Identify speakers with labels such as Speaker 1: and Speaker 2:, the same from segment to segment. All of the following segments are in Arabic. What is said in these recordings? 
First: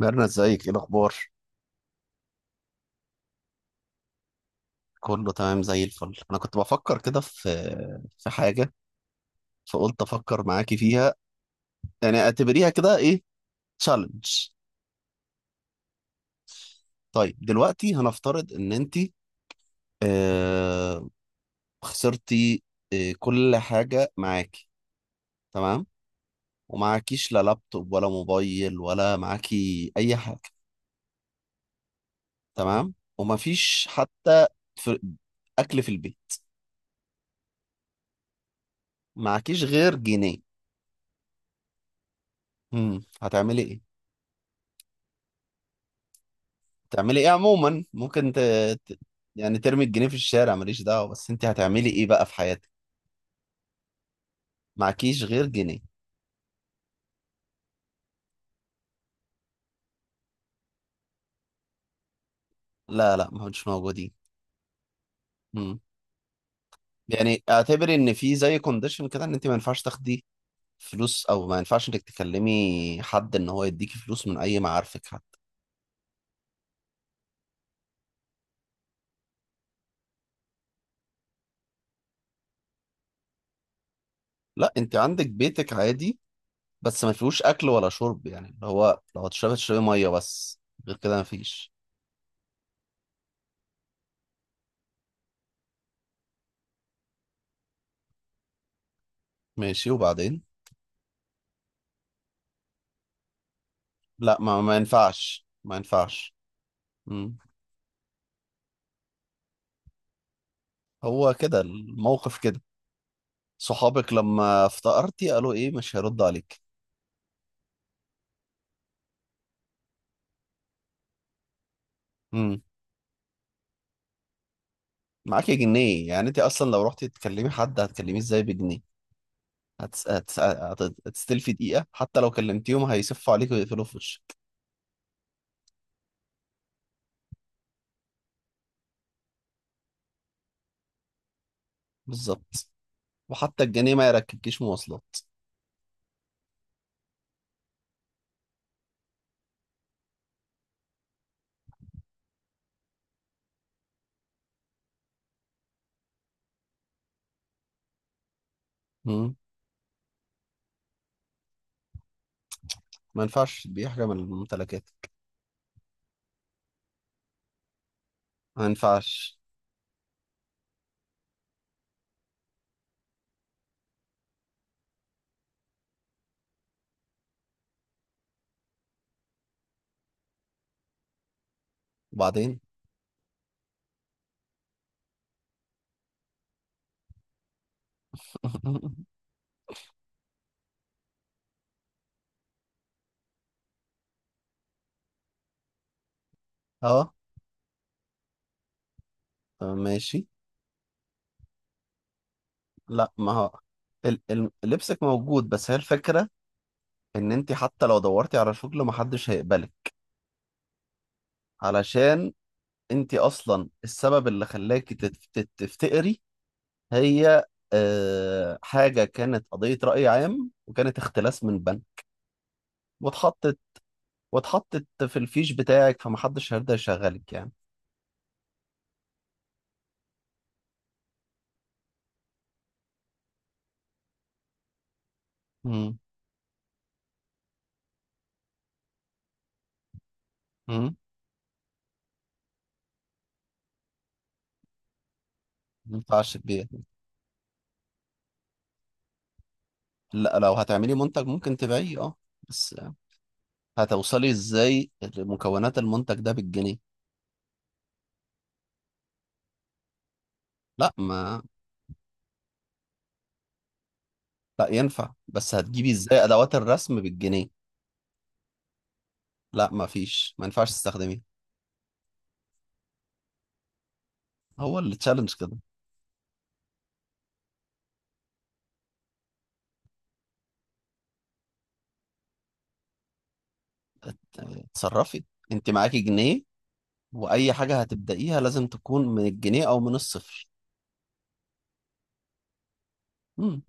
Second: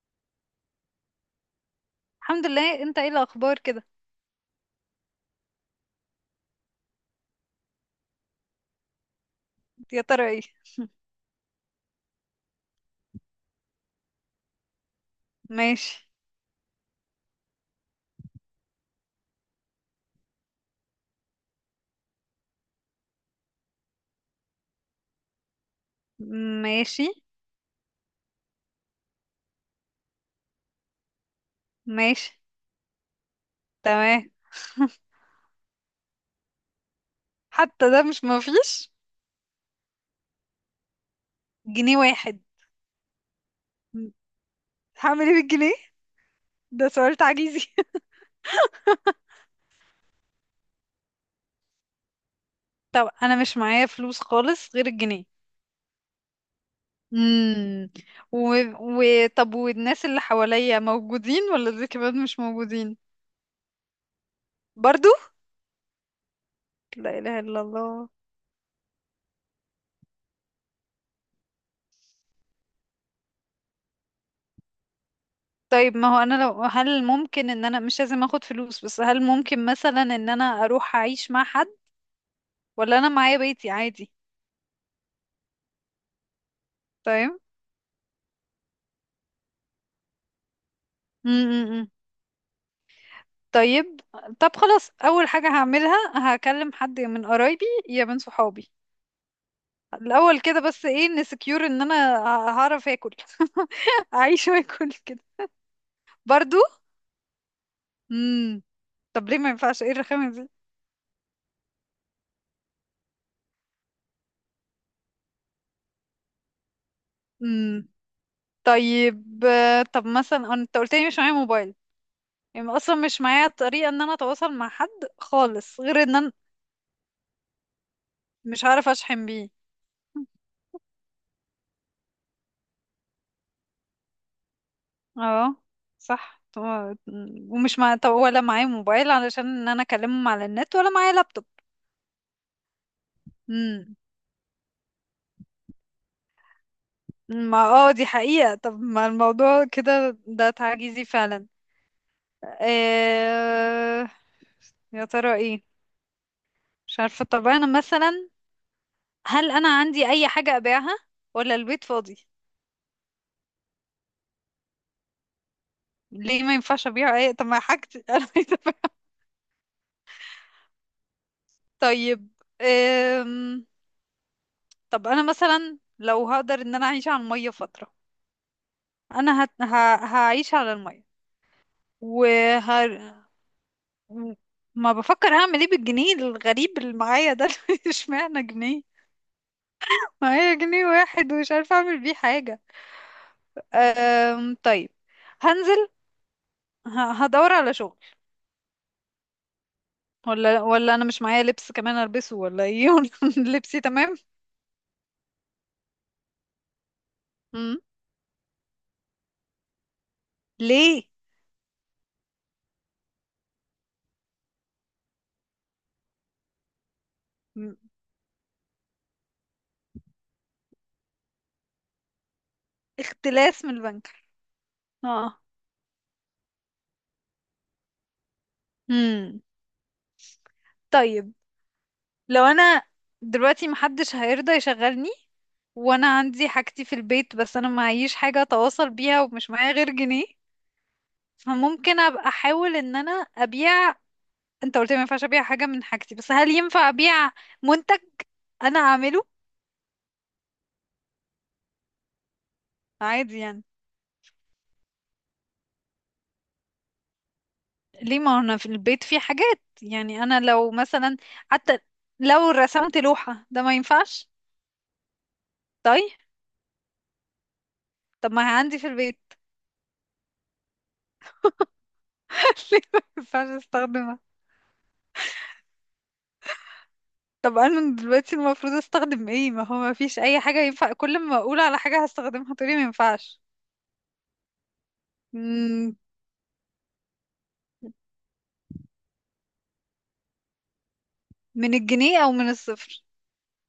Speaker 1: ميرنا ازيك؟ ايه الاخبار؟
Speaker 2: الحمد لله، انت ايه الاخبار كده؟
Speaker 1: كله تمام زي الفل. انا كنت بفكر كده في حاجه، فقلت
Speaker 2: يا ترى ايه؟
Speaker 1: افكر معاكي فيها. يعني اعتبريها كده ايه، تشالنج.
Speaker 2: ماشي.
Speaker 1: طيب دلوقتي هنفترض ان انت، آه خسرتي، كل حاجه معاكي، تمام؟
Speaker 2: ماشي.
Speaker 1: ومعاكيش لا لابتوب ولا موبايل ولا معاكي اي حاجه،
Speaker 2: ماشي.
Speaker 1: تمام؟ ومفيش
Speaker 2: تمام.
Speaker 1: حتى في اكل في البيت،
Speaker 2: حتى ده مش مفيش.
Speaker 1: معاكيش غير جنيه.
Speaker 2: جنيه واحد.
Speaker 1: هتعملي ايه؟
Speaker 2: هعمل ايه بالجنيه؟ ده سؤال
Speaker 1: تعملي ايه
Speaker 2: تعجيزي.
Speaker 1: عموما؟ ممكن ت... يعني ترمي الجنيه في الشارع ماليش دعوة، بس انت هتعملي ايه بقى في حياتك؟
Speaker 2: طب انا مش معايا فلوس خالص غير
Speaker 1: معكيش
Speaker 2: الجنيه.
Speaker 1: غير جنيه.
Speaker 2: امم و... طب والناس اللي حواليا موجودين ولا دول كمان مش موجودين؟
Speaker 1: لا لا، ما مش موجودين.
Speaker 2: برضو.
Speaker 1: مم.
Speaker 2: لا اله
Speaker 1: يعني
Speaker 2: الا
Speaker 1: اعتبري
Speaker 2: الله.
Speaker 1: ان في زي كونديشن كده ان انت ما ينفعش تاخدي فلوس، او ما ينفعش انك تكلمي حد ان هو يديكي فلوس من اي معارفك حتى.
Speaker 2: طيب، ما هو انا هل ممكن ان انا مش لازم اخد فلوس، بس هل ممكن مثلا ان انا اروح اعيش مع حد ولا انا معايا بيتي عادي؟
Speaker 1: لا، انت عندك بيتك عادي، بس ما
Speaker 2: طيب.
Speaker 1: فيهوش اكل ولا شرب، يعني اللي هو لو هتشربي تشربي ميه بس. غير كده ما فيش.
Speaker 2: امم طيب. طب خلاص، اول حاجة هعملها هكلم حد من قرايبي يا من صحابي
Speaker 1: ماشي
Speaker 2: الاول
Speaker 1: وبعدين؟
Speaker 2: كده، بس ايه نسكيور ان انا هعرف اكل.
Speaker 1: لا
Speaker 2: اعيش
Speaker 1: ما
Speaker 2: واكل كده.
Speaker 1: ينفعش، ما ينفعش.
Speaker 2: برضو.
Speaker 1: مم.
Speaker 2: امم طب ليه ما ينفعش؟ ايه الرخامة دي؟
Speaker 1: هو كده الموقف كده. صحابك لما افتقرتي قالوا ايه، مش هيرد عليك.
Speaker 2: امم طيب، آه، طب مثلا انت قلت لي مش معايا موبايل،
Speaker 1: امم.
Speaker 2: يعني اصلا مش معايا طريقة ان انا اتواصل مع حد
Speaker 1: معاكي
Speaker 2: خالص غير
Speaker 1: جنيه،
Speaker 2: ان
Speaker 1: يعني
Speaker 2: انا
Speaker 1: انت اصلا لو رحتي تكلمي حد هتكلميه ازاي
Speaker 2: مش
Speaker 1: بجنيه؟
Speaker 2: هعرف اشحن بيه.
Speaker 1: هتس... هتس... هت- هتستلفي دقيقة حتى لو كلمتيهم هيسفوا عليك ويقفلوا في وشك.
Speaker 2: اه، صح. ومش طب ولا معايا موبايل علشان ان انا اكلمهم على النت ولا معايا لابتوب.
Speaker 1: بالظبط. وحتى الجنيه
Speaker 2: امم
Speaker 1: ما يركبكيش مواصلات.
Speaker 2: ما اه، دي حقيقة. طب ما الموضوع كده ده تعجيزي فعلا. إيه... يا ترى ايه؟ مش عارفة. طب انا مثلا
Speaker 1: امم.
Speaker 2: هل انا عندي اي حاجة ابيعها ولا البيت فاضي؟
Speaker 1: ما ينفعش تبيعي حاجة من الممتلكات.
Speaker 2: ليه ما ينفعش ابيع اي؟ طب ما حاجتي انا عايزة
Speaker 1: ما
Speaker 2: أبيع.
Speaker 1: ينفعش.
Speaker 2: طيب. إيه... طب انا مثلا لو هقدر ان انا اعيش على المية فترة، انا هعيش على المية.
Speaker 1: وبعدين؟
Speaker 2: وه... ما بفكر هعمل ايه بالجنيه الغريب اللي معايا ده. اشمعنى جنيه؟ معايا جنيه واحد ومش عارفة اعمل بيه حاجة. طيب، هنزل
Speaker 1: اه.
Speaker 2: هدور على شغل.
Speaker 1: طب ماشي.
Speaker 2: ولا انا مش معايا لبس كمان البسه ولا ايه؟
Speaker 1: لا ما هو
Speaker 2: لبسي تمام.
Speaker 1: لبسك موجود، بس هي الفكرة ان انت
Speaker 2: مم.
Speaker 1: حتى لو دورتي على شغل محدش هيقبلك.
Speaker 2: ليه؟
Speaker 1: علشان انت اصلا السبب اللي خلاكي تفتقري هي،
Speaker 2: مم.
Speaker 1: آه، حاجة كانت قضية رأي عام وكانت اختلاس من بنك. واتحطت،
Speaker 2: اختلاس من البنك.
Speaker 1: واتحطت في
Speaker 2: اه.
Speaker 1: الفيش بتاعك، فمحدش هيرضى يشغلك يعني.
Speaker 2: مم. طيب، لو انا دلوقتي محدش هيرضى يشغلني
Speaker 1: مم.
Speaker 2: وانا عندي حاجتي في البيت بس انا معيش حاجة اتواصل بيها ومش معايا غير جنيه،
Speaker 1: مم.
Speaker 2: فممكن ابقى احاول ان انا ابيع. انت قلت لي ما ينفعش ابيع حاجة من
Speaker 1: ما
Speaker 2: حاجتي، بس
Speaker 1: ينفعش
Speaker 2: هل
Speaker 1: تبيع.
Speaker 2: ينفع ابيع منتج انا اعمله؟
Speaker 1: لا لو هتعملي منتج ممكن تبيعيه، اه. بس
Speaker 2: عادي يعني.
Speaker 1: هتوصلي ازاي لمكونات المنتج ده بالجنيه؟
Speaker 2: ليه؟ ما انا في البيت في حاجات، يعني انا لو
Speaker 1: لا
Speaker 2: مثلا
Speaker 1: ما
Speaker 2: حتى لو رسمت لوحة ده ما ينفعش؟
Speaker 1: لا، ينفع، بس هتجيبي
Speaker 2: طيب.
Speaker 1: ازاي ادوات الرسم بالجنيه؟
Speaker 2: طب ما هي عندي في البيت.
Speaker 1: لا ما فيش، ما ينفعش تستخدميه.
Speaker 2: ليه ما ينفعش استخدمها؟
Speaker 1: هو اللي تشالنج كده.
Speaker 2: طب انا دلوقتي المفروض استخدم ايه؟ ما هو ما فيش اي حاجة ينفع، كل ما اقول على حاجة هستخدمها تقولي ما ينفعش.
Speaker 1: يعني اتصرفي. انت
Speaker 2: مم،
Speaker 1: معاكي جنيه، واي حاجه هتبدايها لازم تكون من الجنيه او من الصفر.
Speaker 2: من الجنيه او من الصفر.
Speaker 1: امم.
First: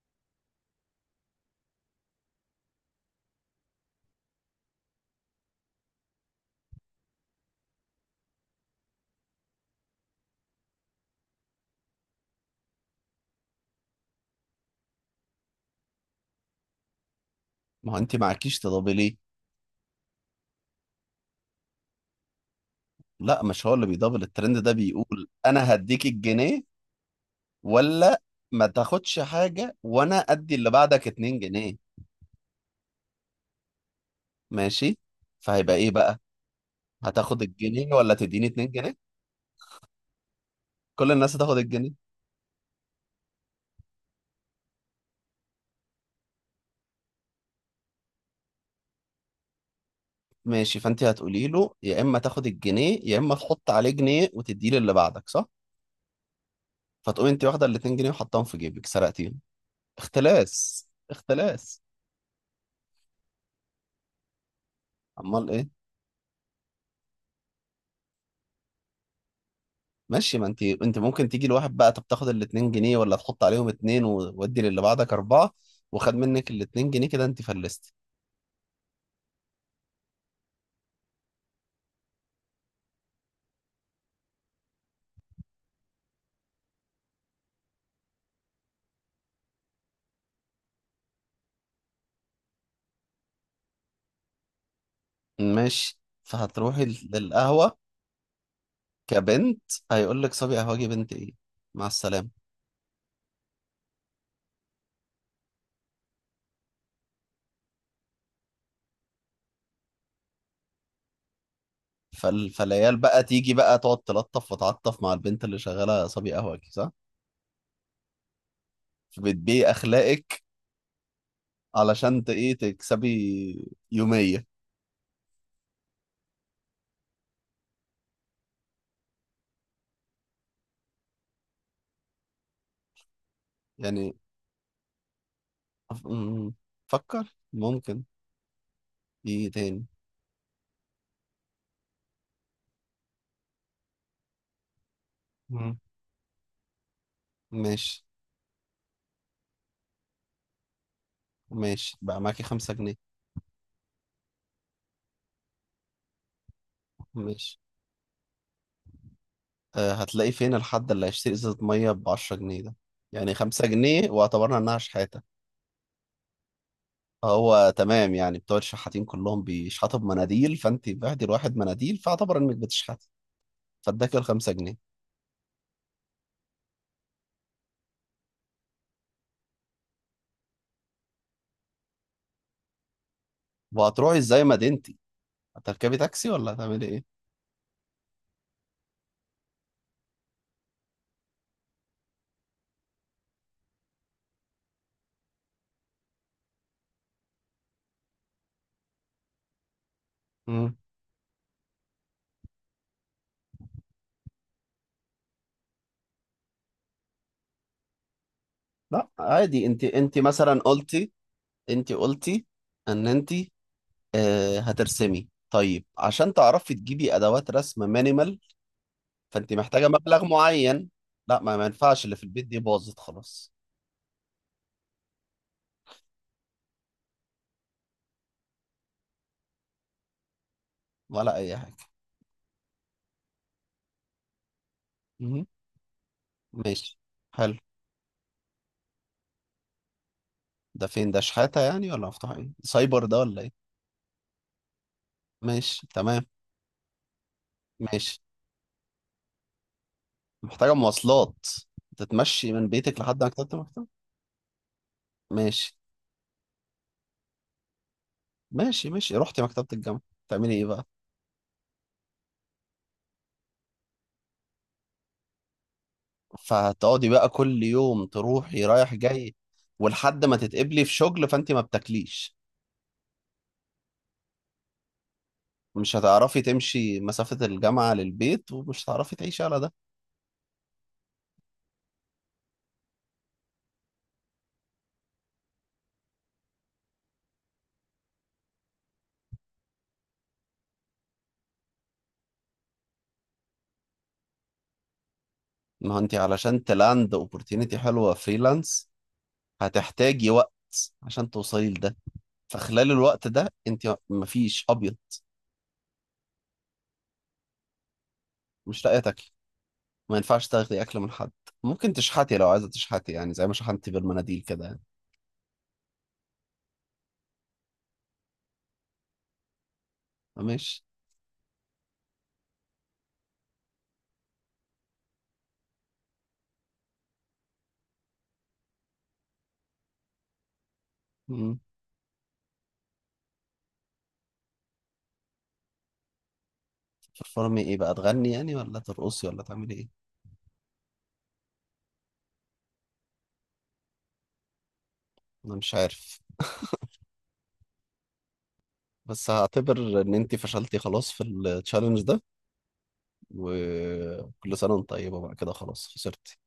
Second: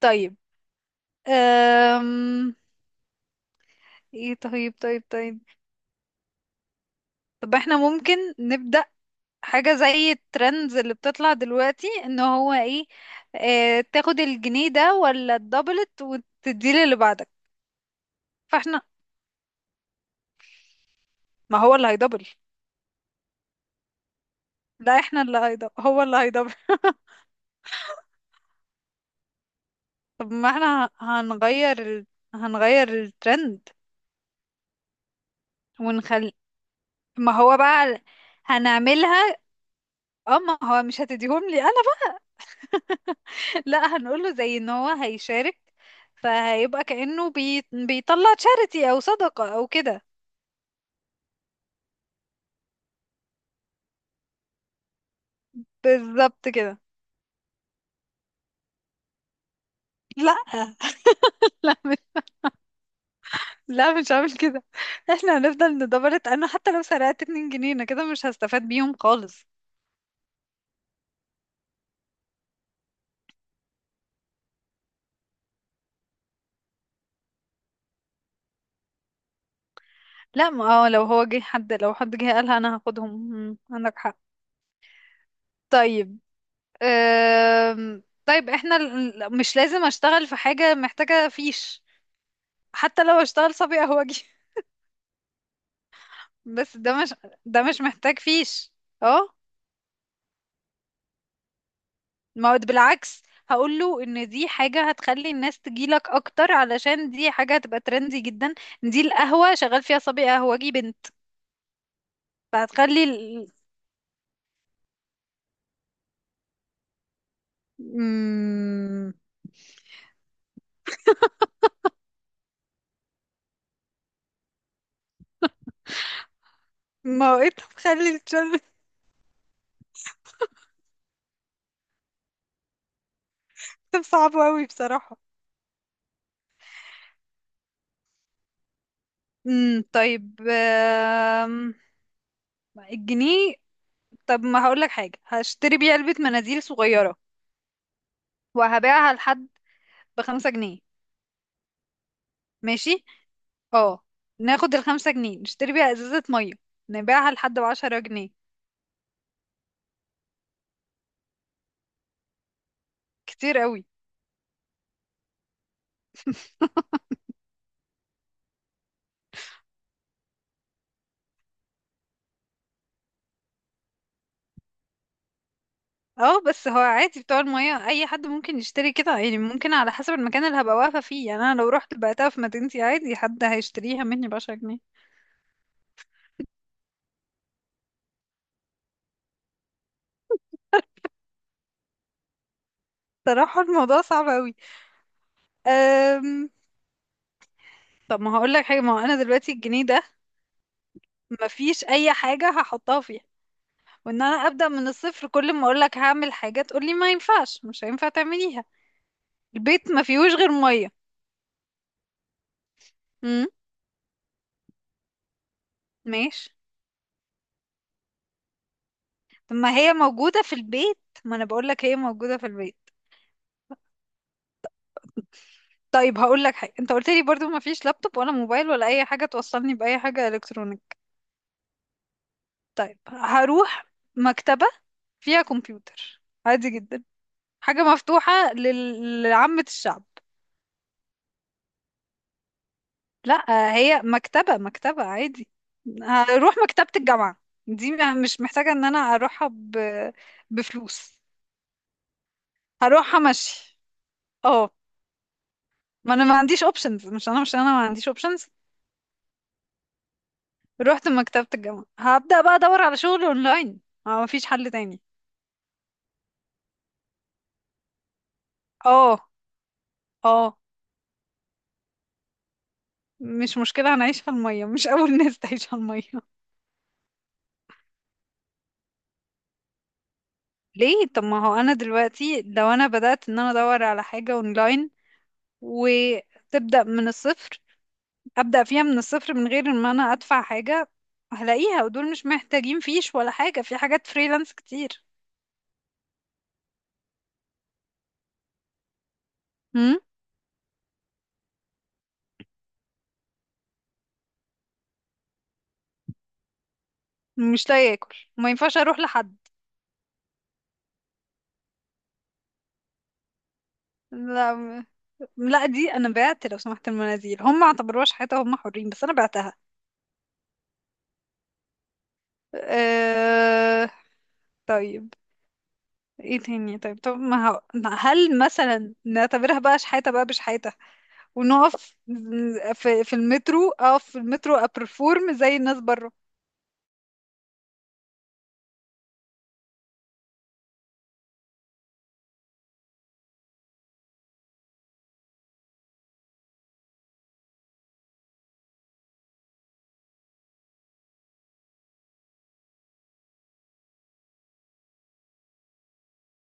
Speaker 2: طيب. أم... ايه؟ طيب. طيب. طيب. طب احنا ممكن نبدأ حاجة زي الترندز اللي بتطلع دلوقتي، ان هو ايه، اه، تاخد الجنيه ده ولا الدبلت وتديه للي بعدك.
Speaker 1: ما هو انت معاكيش
Speaker 2: فاحنا
Speaker 1: تضابي ليه.
Speaker 2: ما هو اللي هيدبل.
Speaker 1: لا، مش هو اللي بيضابل. الترند ده
Speaker 2: لا، احنا
Speaker 1: بيقول
Speaker 2: اللي هيدبل
Speaker 1: انا
Speaker 2: هو
Speaker 1: هديك
Speaker 2: اللي هيدبل.
Speaker 1: الجنيه، ولا ما تاخدش حاجه وانا
Speaker 2: طب ما
Speaker 1: ادي اللي
Speaker 2: احنا
Speaker 1: بعدك 2 جنيه.
Speaker 2: هنغير هنغير الترند
Speaker 1: ماشي، فهيبقى ايه بقى،
Speaker 2: ونخل. ما
Speaker 1: هتاخد
Speaker 2: هو
Speaker 1: الجنيه
Speaker 2: بقى
Speaker 1: ولا تديني 2 جنيه؟
Speaker 2: هنعملها. اه، ما هو مش
Speaker 1: كل الناس
Speaker 2: هتديهم
Speaker 1: هتاخد
Speaker 2: لي انا
Speaker 1: الجنيه.
Speaker 2: بقى. لا، هنقوله زي ان هو هيشارك، فهيبقى كأنه بيطلع تشاريتي او صدقة او كده.
Speaker 1: ماشي، فانت هتقولي له يا اما تاخد الجنيه يا اما تحط عليه جنيه وتديه للي بعدك، صح؟
Speaker 2: بالظبط كده.
Speaker 1: فتقوم انت واخده ال 2 جنيه وحطاهم في جيبك، سرقتيهم،
Speaker 2: لا.
Speaker 1: اختلاس
Speaker 2: لا
Speaker 1: اختلاس.
Speaker 2: مش لا مش هعمل كده. احنا
Speaker 1: امال ايه؟
Speaker 2: هنفضل ندبرت، انا حتى لو سرقت 2 جنيه انا كده مش هستفاد بيهم خالص.
Speaker 1: ماشي، ما انت انت ممكن تيجي لواحد بقى، طب تاخد ال 2 جنيه ولا تحط عليهم اتنين وودي للي بعدك اربعه، وخد منك ال 2 جنيه، كده انت فلستي.
Speaker 2: لا، ما اه، لو هو جه حد، لو حد جه قالها انا هاخدهم. مم، عندك حق. طيب. طيب. احنا مش لازم اشتغل في حاجة محتاجة فيش، حتى لو اشتغل صبي قهوجي.
Speaker 1: ماشي،
Speaker 2: بس
Speaker 1: فهتروحي
Speaker 2: ده
Speaker 1: للقهوه
Speaker 2: مش محتاج فيش. اه،
Speaker 1: كبنت، هيقول لك صبي قهوجي بنت ايه، مع السلامه.
Speaker 2: ما هو بالعكس، هقول له ان دي حاجة هتخلي الناس تجيلك اكتر علشان دي حاجة هتبقى ترندي جدا. إن دي القهوة شغال فيها صبي قهوجي بنت.
Speaker 1: فالعيال
Speaker 2: فهتخلي
Speaker 1: بقى تيجي بقى تقعد تلطف وتعطف مع البنت اللي شغاله صبي قهوجي، صح؟
Speaker 2: مم...
Speaker 1: فبتبيعي اخلاقك علشان ايه تكسبي يوميه
Speaker 2: ما هو ايه ده؟ تخلي الشغل.
Speaker 1: يعني.
Speaker 2: صعب قوي بصراحة.
Speaker 1: أم، فكر. ممكن ايه تاني؟
Speaker 2: طيب. الجنيه. طب ما هقولك حاجة، هشتري
Speaker 1: مم.
Speaker 2: بيه علبة مناديل صغيرة
Speaker 1: ماشي،
Speaker 2: وهبيعها لحد ب5 جنيه.
Speaker 1: ماشي بقى معاكي 5 جنيه.
Speaker 2: ماشي. اه. ناخد ال5 جنيه نشتري بيها ازازة مية نبيعها لحد
Speaker 1: ماشي،
Speaker 2: ب10 جنيه.
Speaker 1: أه هتلاقي فين الحد اللي هيشتري ازازة مية ب10 جنيه ده؟ يعني
Speaker 2: كتير
Speaker 1: خمسة
Speaker 2: قوي.
Speaker 1: جنيه واعتبرنا انها شحاتة. هو تمام، يعني بتوع الشحاتين كلهم بيشحتوا بمناديل، فانت بعتي لواحد مناديل، فاعتبر انك بتشحتي فاداكي ال5 جنيه.
Speaker 2: اه، بس هو عادي بتوع المية اي حد ممكن يشتري كده، يعني ممكن على حسب المكان اللي هبقى واقفة فيه، يعني انا لو رحت بعتها في مدينتي عادي حد هيشتريها
Speaker 1: وهتروحي
Speaker 2: مني
Speaker 1: ازاي
Speaker 2: ب10 جنيه.
Speaker 1: مدينتي؟ هتركبي تاكسي ولا هتعملي ايه؟
Speaker 2: صراحة الموضوع صعب قوي. أم... طب ما هقولك حاجة، ما هو انا دلوقتي الجنيه ده
Speaker 1: مم.
Speaker 2: مفيش اي حاجة هحطها فيه، وان انا ابدا من الصفر كل ما اقول لك هعمل حاجه تقول لي ما ينفعش، مش هينفع تعمليها.
Speaker 1: لا عادي، انت
Speaker 2: البيت ما
Speaker 1: انت
Speaker 2: فيهوش غير
Speaker 1: مثلا
Speaker 2: ميه.
Speaker 1: قلتي، انت قلتي ان انت،
Speaker 2: امم
Speaker 1: آه، هترسمي، طيب عشان
Speaker 2: ماشي.
Speaker 1: تعرفي تجيبي ادوات رسم مينيمال فانت
Speaker 2: طب ما
Speaker 1: محتاجه
Speaker 2: هي
Speaker 1: مبلغ
Speaker 2: موجوده في
Speaker 1: معين.
Speaker 2: البيت، ما
Speaker 1: لا
Speaker 2: انا
Speaker 1: ما، ما
Speaker 2: بقول لك هي
Speaker 1: ينفعش اللي في
Speaker 2: موجوده
Speaker 1: البيت
Speaker 2: في
Speaker 1: دي
Speaker 2: البيت.
Speaker 1: باظت خلاص.
Speaker 2: طيب، هقول لك حاجه، انت قلت لي برضو ما فيش لابتوب ولا موبايل ولا اي حاجه توصلني باي حاجه الكترونيك.
Speaker 1: ولا اي حاجه.
Speaker 2: طيب هروح مكتبه فيها
Speaker 1: مهم.
Speaker 2: كمبيوتر عادي
Speaker 1: ماشي،
Speaker 2: جدا،
Speaker 1: حلو.
Speaker 2: حاجه مفتوحه لعامه الشعب.
Speaker 1: ده فين ده، شحاته يعني، ولا مفتوح ايه، سايبر ده ولا ايه؟
Speaker 2: لا، هي مكتبة، مكتبة عادي.
Speaker 1: ماشي تمام.
Speaker 2: هروح مكتبة الجامعة، دي
Speaker 1: ماشي،
Speaker 2: مش محتاجة ان انا اروحها
Speaker 1: محتاجه
Speaker 2: بفلوس.
Speaker 1: مواصلات، تتمشي من بيتك
Speaker 2: هروحها
Speaker 1: لحد
Speaker 2: مشي.
Speaker 1: المكتبه.
Speaker 2: اه.
Speaker 1: ماشي.
Speaker 2: ما انا ما عنديش اوبشنز، مش انا ما عنديش اوبشنز.
Speaker 1: ماشي، ماشي رحتي مكتبه الجامعه، تعملي ايه بقى؟
Speaker 2: رحت مكتبة الجامعة هبدأ بقى ادور على شغل اونلاين، ما مفيش حل تاني.
Speaker 1: فهتقعدي بقى كل يوم تروحي رايح
Speaker 2: اه.
Speaker 1: جاي، ولحد ما
Speaker 2: اه،
Speaker 1: تتقبلي في شغل فانت ما بتاكليش.
Speaker 2: مش مشكلة، هنعيش على المية مش أول ناس تعيش على
Speaker 1: مش
Speaker 2: المية.
Speaker 1: هتعرفي تمشي مسافة الجامعة للبيت، ومش هتعرفي تعيشي على ده.
Speaker 2: ليه؟ طب ما هو أنا دلوقتي لو أنا بدأت إن أنا أدور على حاجة أونلاين وتبدأ من الصفر، ابدا فيها من الصفر من غير ما انا ادفع حاجه، هلاقيها ودول مش محتاجين فيش ولا حاجه، في حاجات فريلانس كتير.
Speaker 1: ما هو انت علشان تلاند اوبورتينيتي حلوة فريلانس
Speaker 2: هم؟
Speaker 1: هتحتاجي وقت عشان توصلي لده. فخلال الوقت ده انت مفيش ابيض،
Speaker 2: مش لاقي اكل ما ينفعش
Speaker 1: مش لاقية
Speaker 2: اروح
Speaker 1: تاكلي،
Speaker 2: لحد.
Speaker 1: ما ينفعش تاخدي اكل من حد. ممكن تشحتي لو عايزة تشحتي، يعني زي ما شحنتي بالمناديل
Speaker 2: لا.
Speaker 1: كده يعني.
Speaker 2: لا، دي انا بعت لو سمحت، المنازل هم ما اعتبروهاش حياتي هم حرين، بس انا بعتها.
Speaker 1: ماشي.
Speaker 2: أه... طيب. ايه تاني؟ طيب. طب ما هو- هل مثلا نعتبرها بقى شحاته؟ بقى بشحاته
Speaker 1: مم.
Speaker 2: ونقف في المترو، اقف في المترو ابرفورم زي الناس بره.
Speaker 1: ترفرمي ايه بقى، تغني يعني ولا ترقصي ولا تعملي ايه؟ انا مش عارف، بس هعتبر ان انت فشلتي خلاص في التشالنج ده، وكل سنة وانت طيبة بقى كده، خلاص خسرت.